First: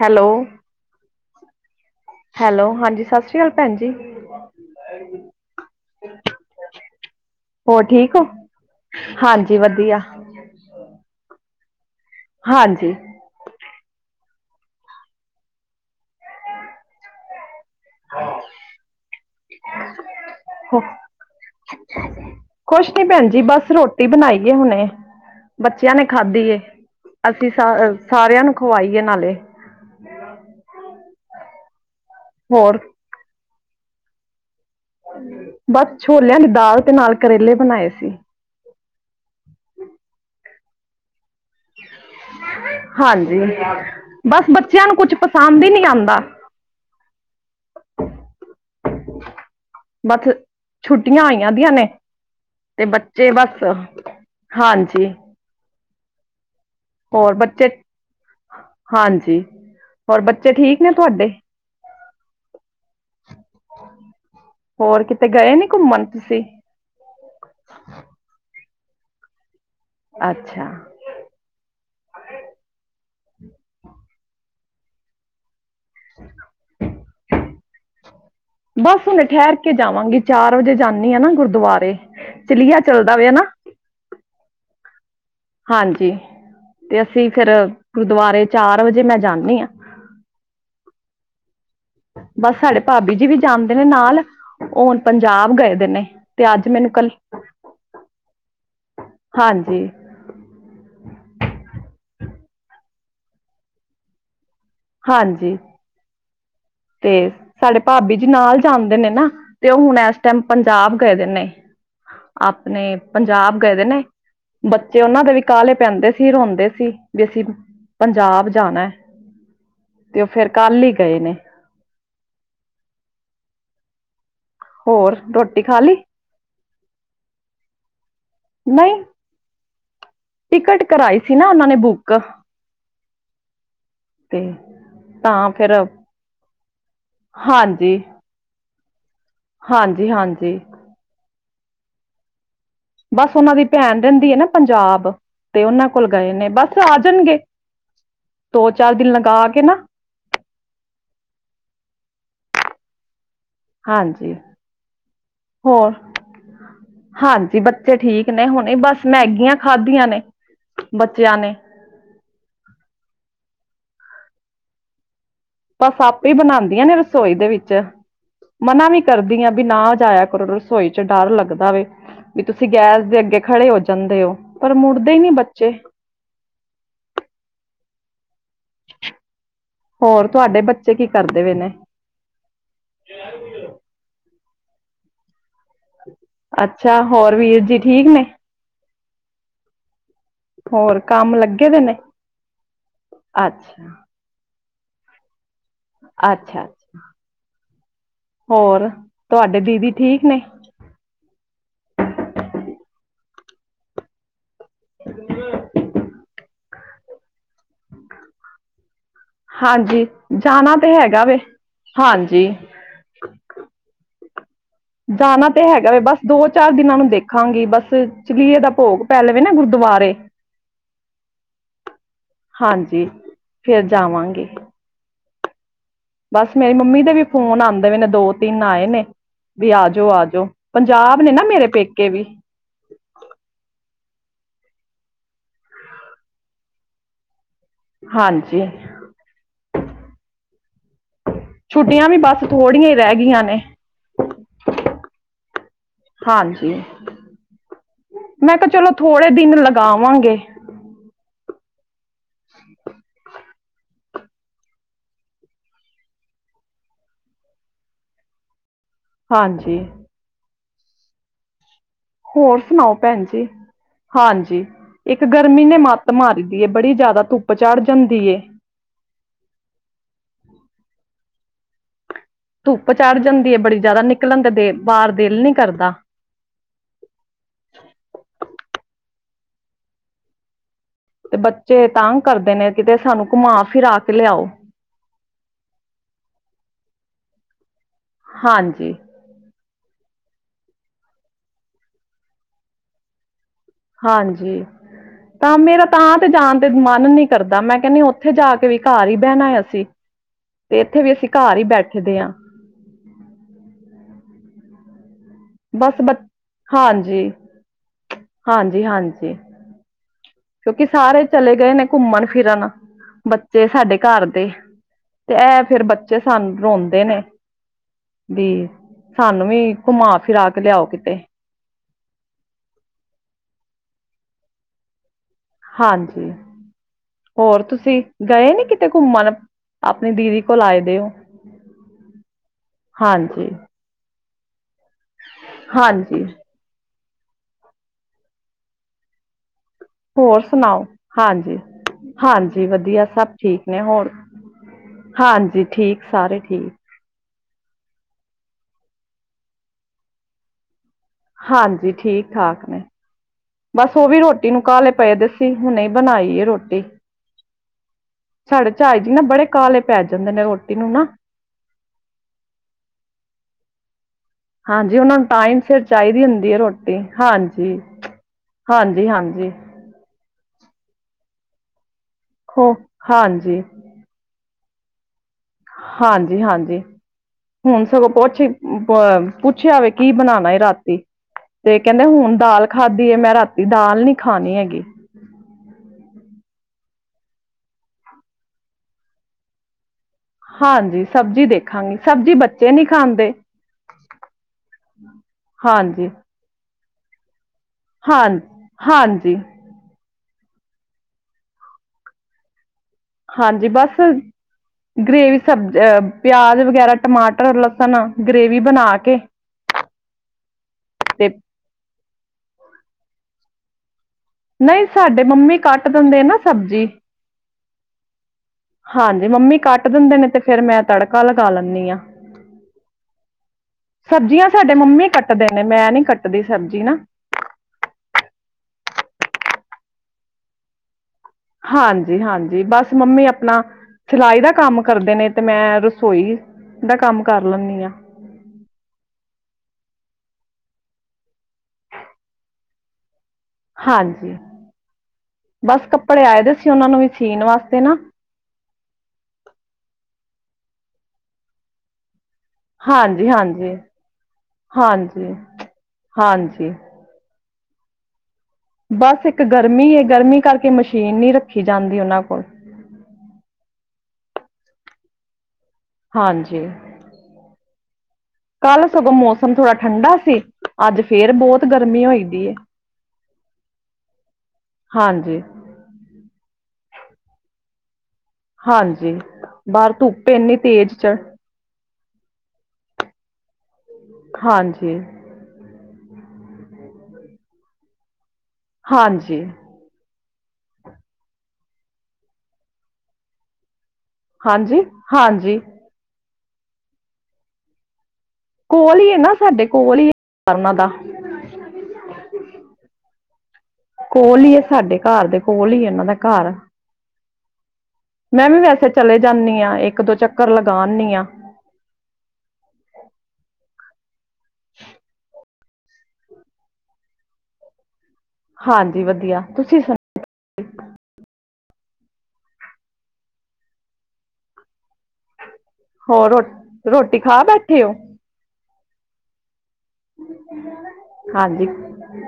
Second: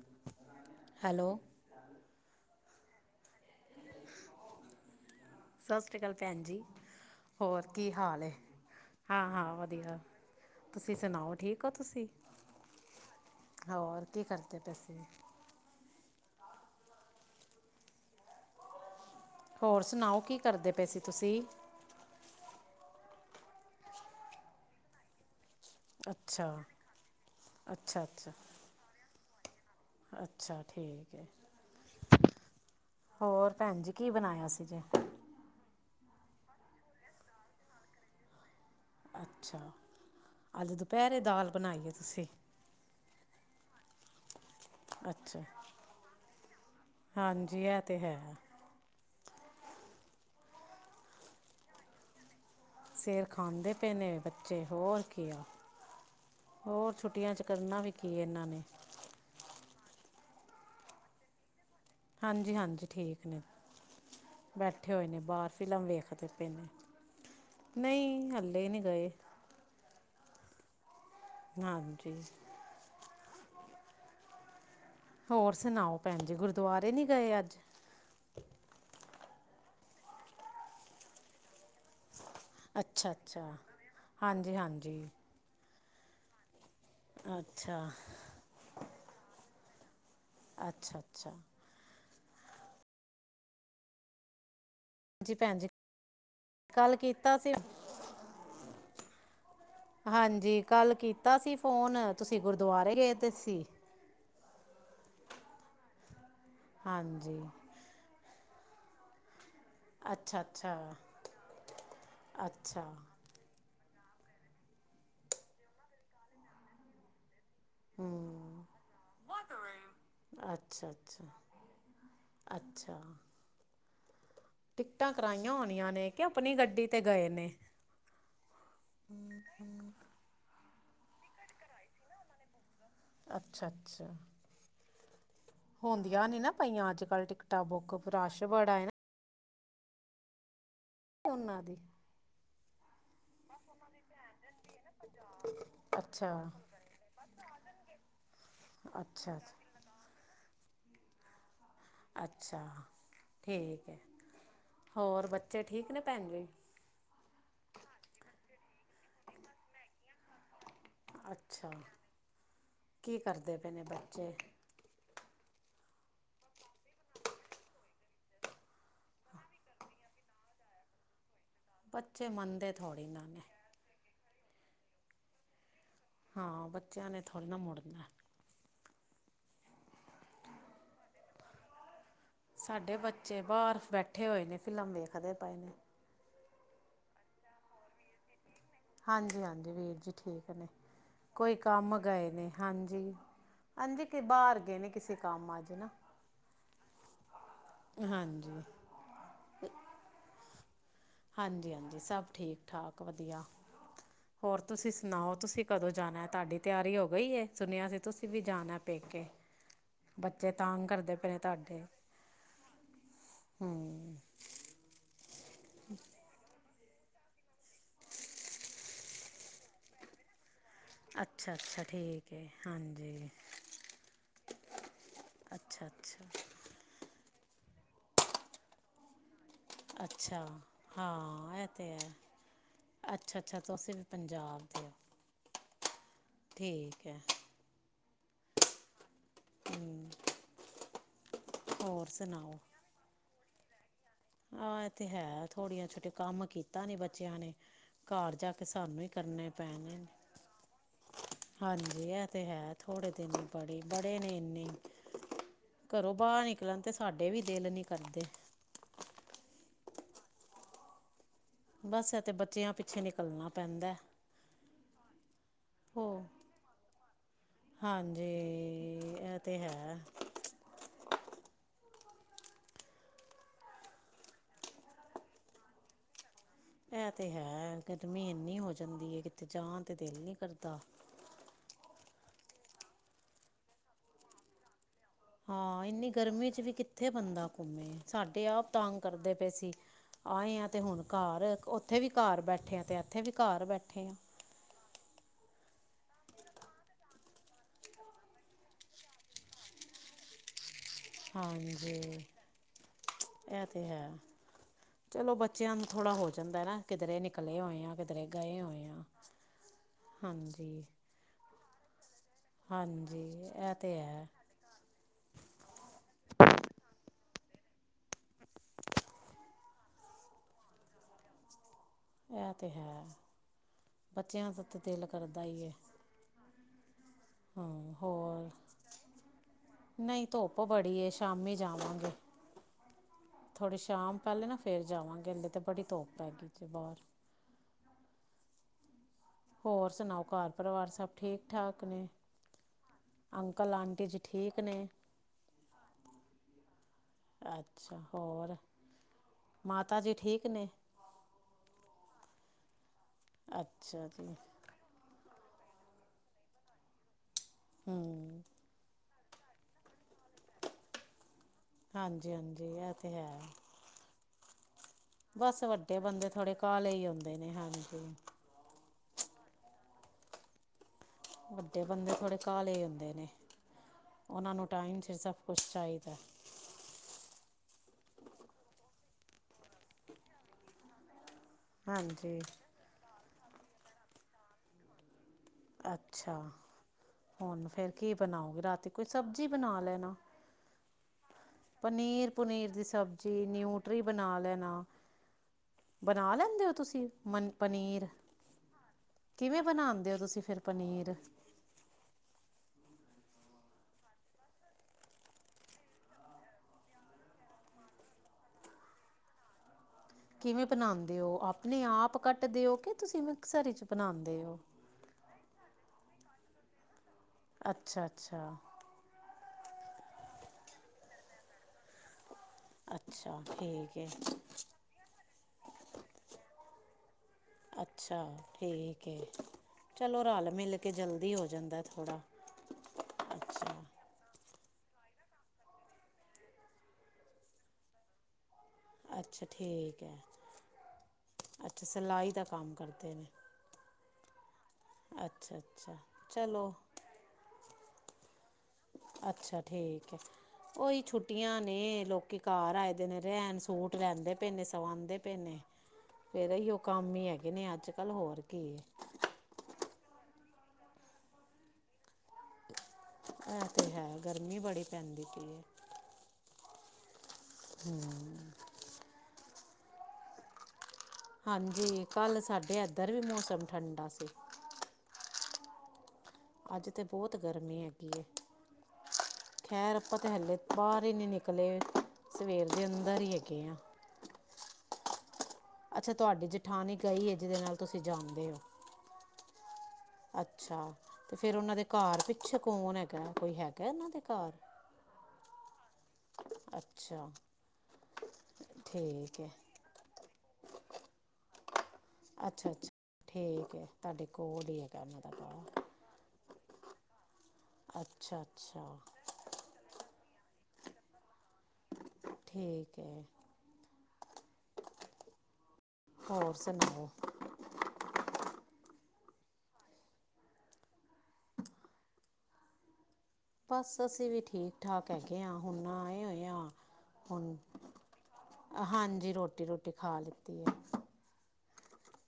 Hello hello hello. ਹਾਂਜੀ ਸਤਿ ਸ਼੍ਰੀ ਅਕਾਲ ਭੈਣ ਜੀ। [inaudible] ਸਤਿ ਸ੍ਰੀ ਅਕਾਲ ਭੈਣ ਜੀ ਹੋਰ ਕੀ ਠੀਕ ਹਾਲ ਹੋ ਏ ਹਾਂ-ਹਾਂ ਵਧੀਆ ਤੁਸੀਂ ਸੁਣਾਓ ਠੀਕ ਹੋ ਤੁਸੀਂ? ਹਾਂਜੀ। ਹੋਰ ਕੀ ਕਰਦੇ ਪਏ ਸੀ। ਹਾਂ। ਹੋਰ ਸੁਣਾਓ ਕੀ ਕਰਦੇ ਪਏ ਸੀ ਤੁਸੀਂ ਕੁੱਛ ਨੀਂ ਭੈਣ ਜੀ। ਬਸ ਰੋਟੀ ਬਣਾਈ ਐਂ ਹੁਣੇ ਬੱਚਿਆਂ ਨੇ ਖਾਧੀ ਅੱਛਾ, ਏ ਅਸੀਂ ਸ ਅੱਛਾ-ਅੱਛਾ, ਸਾਰਿਆਂ ਨੂੰ ਖਵਾਈਏ ਨਾਲੇ ਅੱਛਾ ਠੀਕ ਹੈ ਹੋਰ। ਹੋਰ ਭੈਣ ਜੀ ਕੀ ਬਣਾਇਆ ਸੀ ਜੇ। ਬਸ ਛੋਲਿਆਂ ਦੀ ਦਾਲ਼ ਤੇ ਨਾਲ਼ ਕਰੇਲੇ ਬਣਾਏ ਸੀ। ਅੱਛਾ ਹਾਲੇ ਦੁਪਹਿਰੇ ਦਾਲ ਬਣਾਈਏ ਹਾਂਜੀ ਬਸ ਬੱਚਿਆਂ ਨੂੰ ਕੁਛ ਅੱਛਾ, ਪਸੰਦ ਹੀ ਨਹੀਂ ਆਂਦਾ। ਹਾਂਜੀ। ਇਹ ਤੇ ਹੈਂ। ਬਾਕੀ ਛੁੱਟੀਆਂ ਆਈਆਂ ਦੀਆਂ ਨੇਂ। ਤੇ ਸਿਰ ਬੱਚੇ ਬਸ ਖਾਂਦੇ ਪਏ ਨੇ ਬੱਚੇ ਹੋਰ ਹਾਂਜੀ। ਕੀ ਆ। ਹੋਰ ਛੁੱਟੀਆਂ ਚ ਕਰਨਾ ਵੀ ਕੀ ਇਹਨਾਂ ਨੇ ਹਾਂਜੀ। ਹੋਰ ਬੱਚੇ ਠੀਕ ਨੇਂ ਤੁਹਾਡੇ। ਹਾਂਜੀ ਹਾਂਜੀ ਠੀਕ ਨੇ। ਬੈਠੇ ਹੋਰ ਹੋਏ ਨੇ ਕਿਤੇ ਬਾਹਰ ਗਏ ਨੀ ਫਿਲਮ ਘੁੰਮਣ ਵੇਖਦੇ ਤੁਸੀਂ ਪਏ ਨੇ ਨਹੀਂ ਹੱਲੇ ਨੀਂ ਗਏ। ਅੱਛਾ। ਹਾਂਜੀ ਹੋਰ ਸੁਣਾਓ ਭੈਣ ਜੀ ਗੁਰਦੁਆਰੇ ਨਹੀਂ ਗਏ ਅੱਜ। ਬਸ ਹੁਣ ਠਹਿਰ ਕੇ ਜਾਵਾਂਗੀ ਚਾਰ ਵਜੇ ਜਾਂਦੀ ਆ ਨਾ ਗੁਰਦੁਆਰੇ। ਚਲੀਆ ਅੱਛਾ, ਚੱਲਦਾ ਵੇ ਨਾ ਅੱਛਾ। ਹਾਂਜੀ, ਹਾਂਜੀ ਹਾਂਜੀ ਤੇ ਅਸੀਂ ਫਿਰ ਅੱਛਾ ਗੁਰਦੁਆਰੇ ਚਾਰ ਵਜੇ ਮੈਂ ਜਾਂਦੀ ਹਾਂ ਅੱਛਾ ਅੱਛਾ। ਬਸ ਸਾਡੇ ਭਾਬੀ ਜੀ ਵੀ ਜਾਂਦੇ ਨੇ ਨਾਲ ਉਹ ਜੀ ਪੰਜਾਬ ਭੈਣ ਜੀ ਗਏ ਦੇ ਨੇ ਤੇ ਅੱਜ ਮੈਨੂੰ ਕੱਲ ਕੀਤਾ ਕੱਲੀ ਸੀ ਹਾਂਜੀ। ਹਾਂਜੀ ਕੱਲ੍ਹ ਕੀਤਾ ਸੀ ਫੋਨ ਤੁਸੀਂ ਗੁਰਦੁਆਰੇ ਗਏ ਤੇ ਸੀ। ਹਾਂਜੀ। ਤੇ ਹਾਂਜੀ ਸਾਡੇ ਭਾਬੀ ਜੀ ਨਾਲ ਜਾਂਦੇ ਨੇ ਨਾ। ਤੇ ਓ ਹੁਣ ਐਸ ਅੱਛਾ ਟਾਈਮ ਅੱਛਾ ਪੰਜਾਬ ਗਏ ਦੇਨੇ ਅੱਛਾ ਆਪਣੇ ਪੰਜਾਬ ਗਏ ਦੇਨੇ ਬੱਚੇ ਓਨਾਂ ਦੇ ਵੀ ਕਾਹਲੇ ਪੈਂਦੇ ਸੀ ਰੋਂਦੇ ਸੀ ਵੀ ਅਸੀਂ ਪੰਜਾਬ ਜਾਣਾਂ ਤੇ ਫੇਰ ਕੱਲ੍ਹ ਅੱਛਾ ਹੀ ਗਏ ਅੱਛਾ ਨੇਂ। ਅੱਛਾ। ਟਿਕਟਾਂ ਹੋਰ ਕਰਾਈਆਂ ਰੋਟੀ ਖਾ ਹੋਣੀਆਂ ਲਈ ਨੇ ਕਿ ਆਪਣੀ ਗੱਡੀ ਤੇ ਗਏ ਨੇ ਨਹੀਂ। [unintelligible] ਟਿਕਟ ਕਰਾਈ ਸੀਂ ਨਾ ਉਹਨਾਂ ਨੇਂ ਬੁੱਕ। ਅੱਛਾ-ਅੱਛਾ। ਤੇ ਤਾਂ ਫੇਰ ਹੁੰਦੀਆਂ ਨੀ ਨਾ ਪਈਆਂ। ਅੱਜਕੱਲ੍ਹ ਟਿਕਟਾਂ ਬੁੱਕ ਰਸ਼ ਬੜਾ ਐ ਨਾ ਹਾਂਜੀ-ਹਾਂਜੀ। ਉਹਨਾਂ ਦੀ ਬਸ ਓਨਾ ਦੀ ਭੈਣ ਰਹਿੰਦੀ ਏ ਨਾ ਪੰਜਾਬ ਤੇ ਓਨਾਂ ਕੋਲ ਅੱਛਾ ਗਏ ਨੇ ਬਸ ਆ ਜਾਣਗੇ। ਦੋ-ਚਾਰ ਦਿਨ ਲਗਾ ਅੱਛਾ ਕੇ ਨਾ ਅੱਛਾ, ਠੀਕ ਐ ਹਾਂਜੀ ਹੋਰ ਬੱਚੇ ਠੀਕ ਹੋਰ ਨੇ ਭੈਣ ਜੀ। ਹਾਂਜੀ, ਬੱਚੇ ਠੀਕ ਨੇ ਹੁਣੇ ਬਸ ਮੈਗੀਆਂ ਖਾਧੀਆਂ ਨੇ ਬੱਚਿਆਂ ਨੇ ਅੱਛਾ, ਕੀ ਕਰਦੇ ਪਏ ਨੇ ਬੱਚੇ? ਬਸ ਆਪੇ ਬਣਾਦੀਆ ਨੇ ਰਸੋਈ ਦੇ ਵਿੱਚ ਮਨ੍ਹਾ ਵੀ ਕਰਦੀ ਆਂ, ਵੀ ਨਾ ਜਾਇਆ ਕਰੋ ਰਸੋਈ ਰਸੋਈ ਚ ਡਰ ਲੱਗਦਾ। ਬੱਚੇ ਵੀ ਤੁਸੀਂ ਮੰਨਦੇ ਗੈਸ ਥੋੜ੍ਹੀ ਦੇ ਨਾ ਅੱਗੇ ਨੇ ਖੜੇ ਹੋ ਜਾਂਦੇ ਹੋ। ਪਰ ਮੁੜਦੇ ਈ ਨੀ ਬੱਚੇ ਹਾਂ, ਬੱਚਿਆਂ ਨੇ ਥੋੜ੍ਹੀ ਨਾ ਮੁੜਨਾ। ਹੋਰ ਤੁਹਾਡੇ ਬੱਚੇ ਕੀ ਕਰਦੇ ਪਏ ਨੇ? ਸਾਡੇ ਬੱਚੇ ਬਾਰ ਬੈਠੇ ਹੋਏ ਨੇ। ਫਿਲਮ ਵੇਖਦੇ ਪਏ ਨੇ। ਅੱਛਾ, ਹੋਰ ਵੀਰ ਜੀ ਠੀਕ ਨੇ? ਹਾਂਜੀ-ਹਾਂਜੀ ਵੀਰ ਜੀ। ਠੀਕ ਨੇ ਹੋਰ ਕੰਮ ਕੋਈ ਲੱਗੇ ਦੇ ਨੇ ਕੰਮ ਗਏ ਨੇ। ਅੱਛਾ ਹਾਂਜੀ-ਹਾਂਜੀ। ਤੇ ਬਾਹਰ ਗਏ ਨੇ। ਕਿਸੇ ਕੰਮ ਅੱਜ ਨਾ ਅੱਛਾ-ਅੱਛਾ ਹਾਂਜੀ ਹੋਰ ਤੁਹਾਡੇ ਦੀਦੀ ਠੀਕ ਨੇ। ਹਾਂਜੀ-ਹਾਂਜੀ ਸਭ ਠੀਕ-ਠਾਕ ਵਧੀਆ। ਹੋਰ ਤੁਸੀਂ ਸੁਣਾਓ? ਤੁਸੀਂ ਕਦੋਂ ਜਾਣਾ। ਤੁਹਾਡੀ ਤਿਆਰੀ ਹੋ ਗਈ ਏ, ਸੁਣਿਆ ਸੀ ਤੁਸੀਂ ਵੀ ਜਾਣਾ ਪੇਕੇ। ਹਾਂਜੀ ਬੱਚੇ ਜਾਣਾ ਤੰਗ ਤੇ ਕਰਦੇ ਹੈਗਾ ਪਏ ਨੇ। ਵੇ ਤੁਹਾਡੇ ਹਾਂਜੀ ਹੂੰ ਜਾਣਾ ਤੇ ਹੈਗਾ ਏ। ਬਸ ਦੋ-ਚਾਰ ਦਿਨਾਂ ਨੂੰ ਦੇਖਾਂਗੀ। ਬਸ ਚਿਲੀਏ ਦਾ ਭੋਗ ਪੈ ਲਵੇ ਨਾ ਗੁਰਦੁਆਰੇ। ਅੱਛਾ-ਅੱਛਾ ਠੀਕ ਹੈ ਹਾਂਜੀ। ਫੇਰ ਜਾਵਾਂਗੇ ਅੱਛਾ-ਅੱਛਾ। ਮੇਰੀ ਮੰਮੀ ਦੇ ਵੀ ਫੋਨ ਆਂਦੇ ਨੇ, ਦੋ-ਤਿੰਨ ਆਏ ਨੇ ਵੀ ਅੱਛਾ ਆਜੋ-ਆਜੋ, ਪੰਜਾਬ ਨੇ ਨਾ ਮੇਰੇ ਪੇਕੇ ਵੀ ਅੱਛਾ-ਅੱਛਾ, ਅਸੀਂ ਵੀ ਪੰਜਾਬ ਦੇ ਆ ਠੀਕ ਐ। ਹਾਂਜੀ। ਹੂੰ। ਛੁੱਟੀਆਂ ਵੀ ਬਸ ਥੋੜ੍ਹੀਆਂ ਈ ਰਹਿ ਗਈਆਂ ਨੇ। ਓ ਏ ਤੇ ਹੈ ਥੋੜੀਆਂ ਛੋਟੀਆ ਕੰਮ ਹਾਂਜੀ ਕੀਤਾ ਨੀ ਬੱਚਿਆਂ ਨੇ ਘਰ ਜਾ ਮੈਂ ਕੇ ਕਿਹਾ ਚਲੋ ਸਾਨੂੰ ਈ ਥੋੜੇ ਕਰਨੇ ਦਿਨ ਪੈਣੇ ਨੇ। ਲਗਾਵਾਂਗੇ ਹਾਂਜੀ, ਐ ਤੇ ਹੈ ਥੋੜੇ ਦਿਨ ਬੜੀ ਬੜੇ ਨੇ ਏਨੇ ਈ ਘਰੋਂ ਬਾਹਰ ਨਿਕਲਣ ਤੇ ਸਾਡੇ ਵੀ ਦਿਲ ਨੀ ਕਰਦੇ। ਹਾਂਜੀ। ਬਸ ਇਹ ਤੇ ਹੋਰ ਬੱਚਿਆਂ ਸੁਣਾਓ ਪਿੱਛੇ ਭੈਣ ਜੀ, ਨਿਕਲਣਾ ਪੈਂਦਾ ਹਾਂਜੀ? ਇੱਕ ਗਰਮੀ ਨੇ ਹੋ ਮੱਤ ਮਾਰੀ ਦੀ ਏ ਬੜੀ ਜਿਆਦਾ। ਧੁੱਪ ਚੜ ਜਾਂਦੀ ਏ। ਓ ਤੇ ਹੈ। ਧੁੱਪ ਚੜ ਜਾਂਦੀ ਏ। ਬੜੀ ਜਿਆਦਾ ਨਿਕਲਣ ਦੇ ਬਾਹਰ ਦਿਲ ਨੀ ਕਰਦਾ। ਇਹ ਤੇ ਹੈ ਗਰਮੀ ਏਨੀ ਹੋ ਜਾਂਦੀ ਐ, ਕਿਤੇੇ ਜਾਣ ਤੇ ਦਿਲ ਨੀ ਕਰਦਾ। ਤੇ ਬੱਚੇ ਤੰਗ ਕਰਦੇ ਨੇ ਕਿਤੇ ਸਾਨੂੰ ਘੁੰਮਾ ਫਿਰਾ ਕੇ ਲਿਆਓ। ਹਾਂ ਇੰਨੀ ਗਰਮੀ 'ਚ ਵੀ ਕਿੱਥੇ ਬੰਦਾ ਘੁੰਮੇ ਸਾਡੇ ਆਪ ਹਾਂਜੀ ਤੰਗ ਕਰਦੇ ਪਏ ਸੀ। ਆਏ ਆ ਤੇ ਹੁਣ ਘਰ ਉਥੇ ਵੀ ਘਰ ਬੈਠੇ ਆ ਤੇ ਇਥੇ ਵੀ ਘਰ ਬੈਠੇ ਆ ਹਾਂਜੀ [inaudible] ਤਾਂ ਮੇਰਾ ਤਾਂ ਤੇ ਜਾਣ ਤੇ ਮਨ ਨੀ ਕਰਦਾ ਮੈਂ ਕਹਿੰਦੀ ਉਥੇ ਜਾ ਕੇ ਵੀ ਘਰ ਹੀ ਬਹਿਣਾ ਅਸੀਂ [inaudible] ਤੇ ਇਥੇ ਵੀ ਅਸੀਂ ਘਰ ਹੀ ਬੈਠਦੇ ਹਾਂ। ਐ ਤੇ ਹੈ। ਚਲੋ ਬੱਚਿਆਂ ਨੂੰ ਬਸ ਥੋੜ੍ਹਾ ਬ ਹੋ ਜਾਂਦਾ ਨਾ ਕਿਧਰੇ ਹਾਂਜੀ ਨਿਕਲੇ ਹੋਏ ਆ ਕਿਧਰੇ ਗਏ ਹਾਂਜੀ ਹੋਏ ਆ। ਹਾਂਜੀ ਹਾਂਜੀ-ਹਾਂਜੀ ਕਿਉਂਕਿ ਸਾਰੇ ਚਲੇ ਗਏ ਨੇ ਘੁੰਮਣ ਫਿਰਨ ਬੱਚੇ ਇਹ ਤੇ ਸਾਡੇ ਘਰ ਹੈ। [inaudible] ਦੇ ਤੇ ਇਹ ਫਿਰ ਬੱਚੇ ਸਾਨੂੰ ਰੋਂਦੇ ਨੇ। ਵੀ ਸਾਨੂੰ ਵੀ ਘੁੰਮਾ ਫਿਰਾ ਕੇ ਲਿਆਓ ਕਿਤੇ ਐਹ ਤੇ ਹੈ। ਬੱਚਿਆਂ ਦਾ ਤਾਂ ਦਿਲ ਕਰਦਾ ਹੀ ਏ। ਹਾਂਜੀ ਹੋਰ ਤੁਸੀਂ ਗਏ ਨੀ ਕਿਤੇ ਘੁੰਮਣ ਆਪਣੀ ਨਹੀਂ ਦੀਦੀ ਧੁੱਪ ਕੋਲ ਆਏ ਦੇ ਬੜੀ ਹੈ ਹੋ ਸ਼ਾਮੀ ਜਾਵਾਂਗੇ। ਹਾਂਜੀ ਥੋੜ੍ਹੀ ਸ਼ਾਮ ਪੈ ਲੇ ਨਾ ਫਿਰ ਜਾਵਾਂਗੇ ਅੇ ਤੇ ਬੜੀ ਧੁੱਪ ਹਾਂਜੀ ਹੈਗੀ। ਬੱਚੇ ਬਾਹਰ ਹੋਰ ਸੁਣਾਓ ਹੋਰ ਘਰ ਸੁਣਾਓ ਪਰਿਵਾਰ ਸਭ ਠੀਕ ਹਾਂਜੀ ਠਾਕ ਨੇ ਹਾਂਜੀ ਵਧੀਆ ਸਭ ਠੀਕ ਅੰਕਲ ਨੇ ਆਂਟੀ ਹੋਰ ਜੀ। ਠੀਕ ਨੇ। ਹਾਂਜੀ, ਠੀਕ ਸਾਰੇ ਠੀ। ਅੱਛਾ ਹੋਰ ਮਾਤਾ ਜੀ ਠੀਕ ਨੇ? ਹਾਂਜੀ ਠੀਕ-ਠਾਕ ਨੇ ਬਸ ਅੱਛਾ ਉਹ ਵੀ ਜੀ ਰੋਟੀ ਨੂੰ ਕਾਹ ਲਏ ਪਏ ਦੇ ਸੀ। ਤੇ ਹੁਣੇ ਬਣਾਈ ਏ ਰੋਟੀ ਹੂੰ ਸਾਡੇ ਝਾਈ ਜੀ ਨਾ ਬੜੇ ਕਾਹਲੇ ਪੈ ਜਾਂਦੇ ਨੇ ਰੋਟੀ ਨੂੰ ਨਾ ਹਾਂਜੀ-ਹਾਂਜੀ ਇਹ ਤੇ ਹੈ। ਹਾਂਜੀ ਉਹਨਾ ਨੂੰ ਟਾਈਮ ਬਸ ਸਿਰ ਵੱਡੇ ਚਾਹੀਦੀ ਬੰਦੇ ਹੁੰਦੀ ਥੋੜ੍ਹੇ ਹੈ ਕਾਹਲੇ ਰੋਟੀ ਹੀ ਹੁੰਦੇ ਨੇ ਹਾਂਜੀ। ਹਾਂਜੀ-ਹਾਂਜੀ ਵੱਡੇ ਬੰਦੇ ਥੋੜੇ ਹੋ ਕਾਲੇ ਹੁੰਦੇ ਨੇ ਹਾਂਜੀ ਉਹਨਾਂ ਨੂੰ ਟਾਈਮ ਸਿਰ ਸਭ ਕੁਛ ਚਾਹੀਦਾ ਹਾਂਜੀ-ਹਾਂਜੀ ਹੁਣ ਸਗੋਂ ਪੁਛੇ ਅ ਪੁੱਛਿਆ ਏ ਕੀ ਬਣਾਣਾ ਰਾਤੀ ਤੇ ਕਹਿੰਦੇ ਹੁਣ ਹਾਂਜੀ ਦਾਲ ਖਾਧੀ ਹੈ ਮੈਂ ਰਾਤੀ ਦਾਲ ਨੀ ਖਾਣੀ ਹੈਗੀ। ਅੱਛਾ, ਹੁਣ ਫੇਰ ਕੀ ਬਣਾਉਗੇ ਰਾਤੀ ਕੋਈ ਸਬਜ਼ੀ ਬਣਾ ਲੈਣਾ। ਹਾਂਜੀ ਸਬਜ਼ੀ ਦੇਖਾਂਗੀ ਪਨੀਰ- ਸਬਜ਼ੀ ਪਨੀਰ ਬੱਚੇ ਦੀ ਨਹੀਂ ਖਾਂਦੇ ਸਬਜ਼ੀ ਨਊਟਰੀ ਬਣਾ ਲੈਣਾ। ਹਾਂਜੀ ਬਣਾ ਲੈਂਦੇ ਹੋ, ਤੁਸੀਂ ਮਨ ਪਨੀਰ, ਹਾਂ ਹਾਂਜੀ ਕਿਵੇਂ? ਬਣਾਂਦੇ ਹੋ ਤੁਸੀਂ ਫਿਰ ਪਨੀਰ ਹਾਂਜੀ ਬਸ ਗਰੇੇਵੀ ਸਬਜ਼ ਪਿਆਜ ਵਗੈਰਾ ਟਮਾਟਰ ਲਸਣ ਗਰੇੇਵੀ ਬਣਾ ਕੇ ਕਿਵੇਂ ਬਣਾਦੇ ਤੇ ਹੋ ਆਪਣੇ ਆਪ ਕੱਟਦੇ ਹੋ ਕਿ ਤੁਸੀਂ ਮਿਕਸਰ 'ਚ ਬਣਾਂਦੇ ਹੋ। ਨਹੀਂ ਸਾਡੇ ਮੰਮੀ ਕੱਟ ਦਿੰਦੇ ਆ ਨਾ ਸਬਜ਼ੀ ਅੱਛਾ-ਅੱਛਾ ਹਾਂਜੀ ਮੰਮੀ ਕੱਟ ਦਿੰਦੇ ਨੇ ਤੇ ਫਿਰ ਮੈਂ ਤੜਕਾ ਲਗਾ ਲੈਂਦੀ ਹਾਂ। ਅੱਛਾ ਠੀਕ ਹੈ ਸਬਜ਼ੀਆਂ ਸਾਡੇ ਮੰਮੀ ਕੱਟਦੇ ਨੇ ਮੈਂ ਨੀ ਕੱਟਦੀ ਸਬਜ਼ੀ ਨਾ। ਅੱਛਾ ਠੀਕ ਹੈ ਚਲੋ ਰਲ ਮਿਲ ਕੇ ਜਲਦੀ ਹੋ ਜਾ ਹਾਂਜੀ-ਹਾਂਜੀ ਬਸ ਮੰਮੀ ਆਪਣਾ ਅੱਛਾ ਸਿਲਾਈ ਦਾ ਕੰਮ ਕਰਦੇ ਨੇ ਤੇ ਮੈਂ ਰਸੋਈ ਦਾ ਕੰਮ ਕਰ ਲੈਂਣੀ ਹਾਂ। ਅੱਛਾ ਠੀਕ ਹੈ ਅੱਛਾ ਸਿਲਾਈ ਦਾ ਕੰਮ ਕਰਦੇ ਨੇ। ਹਾਂਜੀ ਅੱਛਾ ਬਸ ਅੱਛਾ ਕੱਪੜੇ ਆਏ ਦੇ ਸੀ ਚਲੋ ਉਹਨਾਂ ਨੂੰ ਵੀ ਸੀਣ ਵਾਸਤੇ ਨਾ ਅੱਛਾ ਠੀਕ ਹੈ ਉਹੀ ਛੁੱਟੀਆਂ ਨੇ ਲੋਕ ਕਿ ਘਰ ਆਏ ਦਿ ਨੇ ਹਾਂਜੀ ਰਹਿਣ ਹਾਂਜੀ ਸੂਟ ਲੈਂਦੇ ਪੈ ਨੇ ਸਵਾਂਦੇ ਹਾਂਜੀ ਪਏ ਨੇ ਫਿਰ ਹਾਂਜੀ ਇਹੀਓ ਕ ਕੰਮ ਹੀ ਹੈਗੇ ਨੇ ਅੱਜ ਕੱਲ੍ਹ ਹੋਰ ਕੀ ਹੈ। ਬਸ ਇੱਕ ਗਰਮੀ ਹੈ ਗਰਮੀ ਕਰਕੇ ਮਸ਼ੀਨ ਨਹੀਂ ਰੱਖੀ ਜਾਂਦੀ ਉਹਨਾਂ ਕੋਲ ਇਹ ਤੇ ਹੈ ਗਰਮੀ ਬੜੀ ਪੈਂਦੀ ਪਈ ਏ। ਹਾਂਜੀ। [unintelligible] ਕੱਲ੍ਹ ਸਗੋਂ ਮੌਸਮ ਥੋੜਾ ਠੰਡਾ ਸੀ। ਅੱਜ ਫੇਰ ਬਹੁਤ ਹਾਂਜੀ, ਗਰਮੀ ਹੋਈ ਕੱਲ ਦੀ ਹੈ ਸਾਡੇ ਏਧਰ ਵੀ ਮੌਸਮ ਠੰਡਾ ਸੀ। ਹਾਂਜੀ। ਅੱਜ ਤੇ ਬਹੁਤ ਗਰਮੀ ਹੈਗੀ ਏ, ਹਾਂਜੀ ਬਾਹਰ ਖੈਰ ਆਪਾਂ ਤੇ ਧੁੱਪ ਇੰਨੀ ਹਲੇ ਤੇਜ਼ ਬਾਹਰ ਹੀ ਚ ਨੀ ਨਿਕ ਕਲੇ ਸਵੇਰ ਦੇ ਅੰਦਰ ਈ ਹੈਗੇ ਆ। ਹਾਂਜੀ। ਅੱਛਾ ਤੁਹਾਡੀ ਜੇਠਾਨੀ ਗਈ ਐ, ਜਿਹਦੇ ਨਾਲ ਤੁਸੀਂ ਜਾਂਦੇ ਓ। ਹਾਂਜੀ। ਅੱਛਾ ਤੇ ਫੇਰ ਉਹਨਾਂ ਦੇ ਘਰ ਪਿੱਛੇ ਕੌਣ ਹੈਗਾ, ਕੋਈ ਹੈਗਾ ਇਹਨਾਂ ਦੇ। ਘਰ ਹਾਂਜੀ-ਹਾਂਜੀ। ਅੱਛਾ। ਕੋਲ ਹੀ ਐ ਨਾ ਠੀਕ ਹੈ ਸਾਡੇ, ਕੋਲ ਹੀ ਉਹਨਾਂ ਦਾ। ਅੱਛਾ-ਅੱਛਾ, ਠੀਕ ਏ। ਕੋਲ ਈ ਐ ਸਾਡੇ ਘਰ ਦੇ ਕੋਲ ਈ ਐ, ਇਹਨਾਂ ਦਾ ਘਰ। ਅੱਛਾ ਮੈਂ ਵੀ ਵੈਸੇ ਅੱਛਾ ਚਲੇ ਜਾਂਨੀ ਆ, ਇੱਕ ਦੋ ਚੱਕਰ ਲਗਾ ਆਨੀ ਆਂ। ਠੀਕ ਐ। [inaudible] ਹੋਰ ਸੁਣਾਓ ਹਾਂਜੀ ਵਧੀਆ, ਤੁਸੀਂ ਸੁਣਾ [inaudible] ਬਸ ਅਸੀਂ ਵੀ ਠੀਕ ਠਾਕ ਹੈਗੇ ਆਂ, ਹੁਣ ਨਾ ਆਏਂ ਹੋਰ ਹੋਏ ਆਂ ਰੋ- ਰੋਟੀ ਖਾ ਹੁਣ। ਬੈਠੇ ਹੋ ਹਾਂਜੀ, ਰੋਟੀ ਰੁਟੀ ਖਾ ਲਿੱਤੀ ਏ। ਹਾਂਜੀ।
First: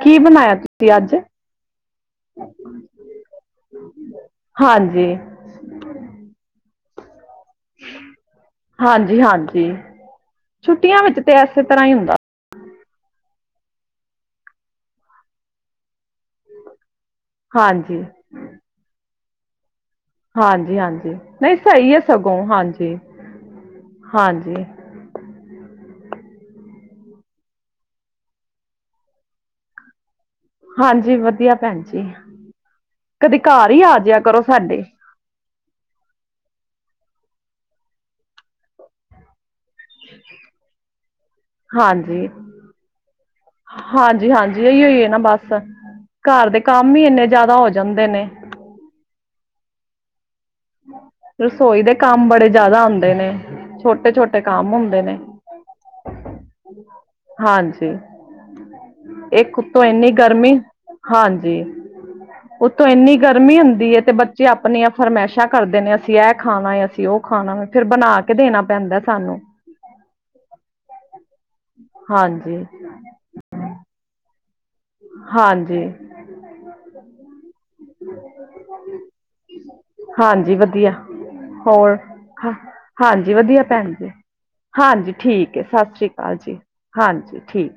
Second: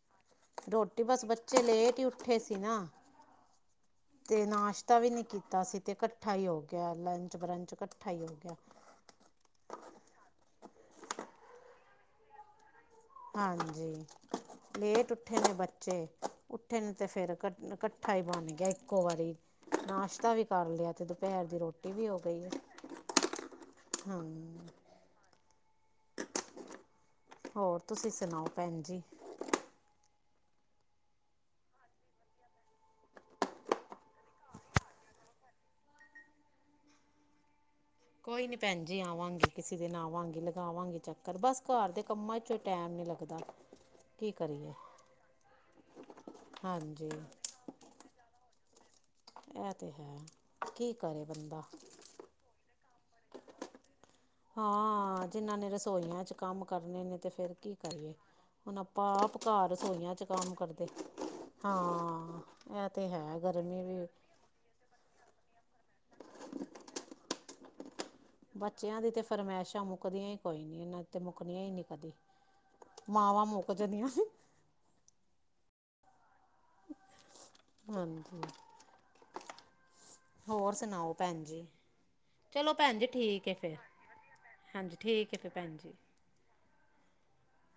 ਕੀ ਬਣਾ ਰੋਟੀ ਬਸ ਬੱਚੇ ਲੇਟ ਹੀ ਉੱਠੇ ਸੀ ਨਾ। [unintelligible] ਤੇ ਨਾਸ਼ਤਾ ਹਾਂਜੀ ਵੀ ਨੀ ਕੀਤਾ ਸੀ, ਤੇ ਕੱਠਾ ਹੀ ਹੋ ਗਿਆ ਲੰਚ ਬਰੰਚ ਕੱਠਾ ਹੀ ਹੋ ਗਿਆ। ਜੀ ਹਾਂਜੀ, ਛੁੱਟੀਆਂ ਵਿੱਚ ਤੇ ਐਸੇ ਤਰ੍ਹਾਂ ਹੀ ਹੁੰਦਾ। ਹਾਂਜੀ, ਲੇਟ ਉੱਠੇ ਨੇ ਬੱਚੇ। ਉੱਠੇ ਨੇ ਤੇ ਫੇਰ ਕੱ ਹਾਂਜੀ ਕੱਠਾ ਈ ਬਣ ਗਿਆ ਇੱਕੋ ਵਾਰੀ, ਨਾਸ਼ ਤਾ ਵੀ ਕਰ ਹਾਂਜੀ ਲਿਆ, ਤੇ ਹਾਂਜੀ ਦੁਪਹਿਰ ਨਹੀਂ ਦੀ ਰੋਟੀ ਸਹੀ ਹੈ ਵੀ ਹੋ ਸਗੋਂ ਗਈ ਏ, ਹਾਂਜੀ ਹੂੰ। ਹਾਂਜੀ ਹੋਰ ਤੁਸੀਂ ਸੁਣਾਓ ਭੈਣ ਜੀ। ਹਾਂਜੀ ਵਧੀਆ ਭੈਣ ਜੀ, ਕਦੀ ਘਰ ਈ ਆਜਿਆ ਕਰੋ ਸਾਡੇ। ਕੋਈ ਨੀ ਭੈਣ ਜੀ ਆਵਾਂਗੀ। ਕਿਸੇ ਦਿਨ ਆਵਾਂਗੀ ਲਗਾਵਾਂਗੀ ਚੱਕਰ, ਬਸ ਘਰ ਦੇ ਕੰਮਾਂ ਵਿਚੋਂ ਟੈਮ ਨੀ ਲੱਗਦਾ। ਕੀ ਹਾਂਜੀ-ਹਾਂਜੀ, ਕਰੀਏ ਇਹੀਓ ਈ ਐ ਨਾ ਬਸ। ਘਰ ਦੇ ਕੰਮ ਈ ਹਾਂਜੀ ਏਨੇ ਜ਼ਿਆਦਾ ਹੋ ਜਾਂਦੇ ਨੇ। ਇਹ ਤੇ ਹੈ। ਕੀ ਕਰੇ ਬੰਦਾ ਰਸੋਈ ਦੇ ਕੰਮ ਬੜੇ ਜਿਆਦਾ ਹੁੰਦੇ ਨੇ ਛੋਟੇ-ਛੋਟੇ। ਕੰਮ ਹੁੰਦੇ ਨੇ, ਹਾਂ, ਜਿਨਾਂ ਨੇ ਰਸੋਈਆਂ ਚ ਕੰਮ ਕਰਨੇ ਨੇ ਤੇ ਫਿਰ ਕੀ ਹਾਂਜੀ ਕਰੀਏ। ਹੁਣ ਆਪਾਂ ਆਪ ਇੱਕ ਘਰ ਉੱਤੋਂ ਇੰਨੀ ਰਸੋਈਆਂ ਚ ਕੰਮ ਗਰਮੀ ਕਰਦੇ ਹਾਂ। ਉੱਤੋ ਇਹ ਤੇ ਐਨੀ ਹੈ ਗਰਮੀ ਹੁੰਦੀ ਐ ਵੀ ਤੇ ਬ ਚੇ ਆਪਣੀਆਂ ਫਰਮਾਇਸ਼ਾਂ ਕਰਦੇ ਨੇ ਅਸੀਂ ਇਹ ਖਾਣਾ ਐ, ਅਸੀਂ ਉਹ ਖਾਣਾ ਵਾ, ਫ਼ਿਰ ਬਣਾ ਕੇ ਦੇਣਾ ਬੱਚਿਆਂ ਪੈਂਦਾ ਦੀ ਤੇ ਸਾਨੂੰ, ਫਰਮਾਇਸ਼ਾਂ ਮੁੱਕ ਮੁੱਕਦੀਆਂ ਹੀ ਕੋਈ ਨੀ ਇਹਨਾਂ ਤੇ, ਮੁੱਕਦੀਆਂ ਹੀ ਨੀ ਕਦੀ, ਹਾਂਜੀ, ਮਾਵਾਂ ਮੁੱਕ ਜਾਂਦੀਆਂ। ਹਾਂਜੀ। ਹਾਂਜੀ। ਹਾਂਜੀ ਹੋਰ ਵਧੀਆ ਸੁਣਾਓ ਭੈਣ ਜੀ। ਹੋਰ ਹ ਚਲੋ ਭੈਣ ਜੀ ਹਾਂਜੀ ਠੀਕ ਹੈ ਵਧੀਆ ਫਿਰ ਭੈਣ ਜੀ। ਹਾਂਜੀ ਠੀਕ ਹੈ ਸਤਿ ਸ੍ਰੀ ਅਕਾਲ ਜੀ ਹਾਂਜੀ ਠੀਕ।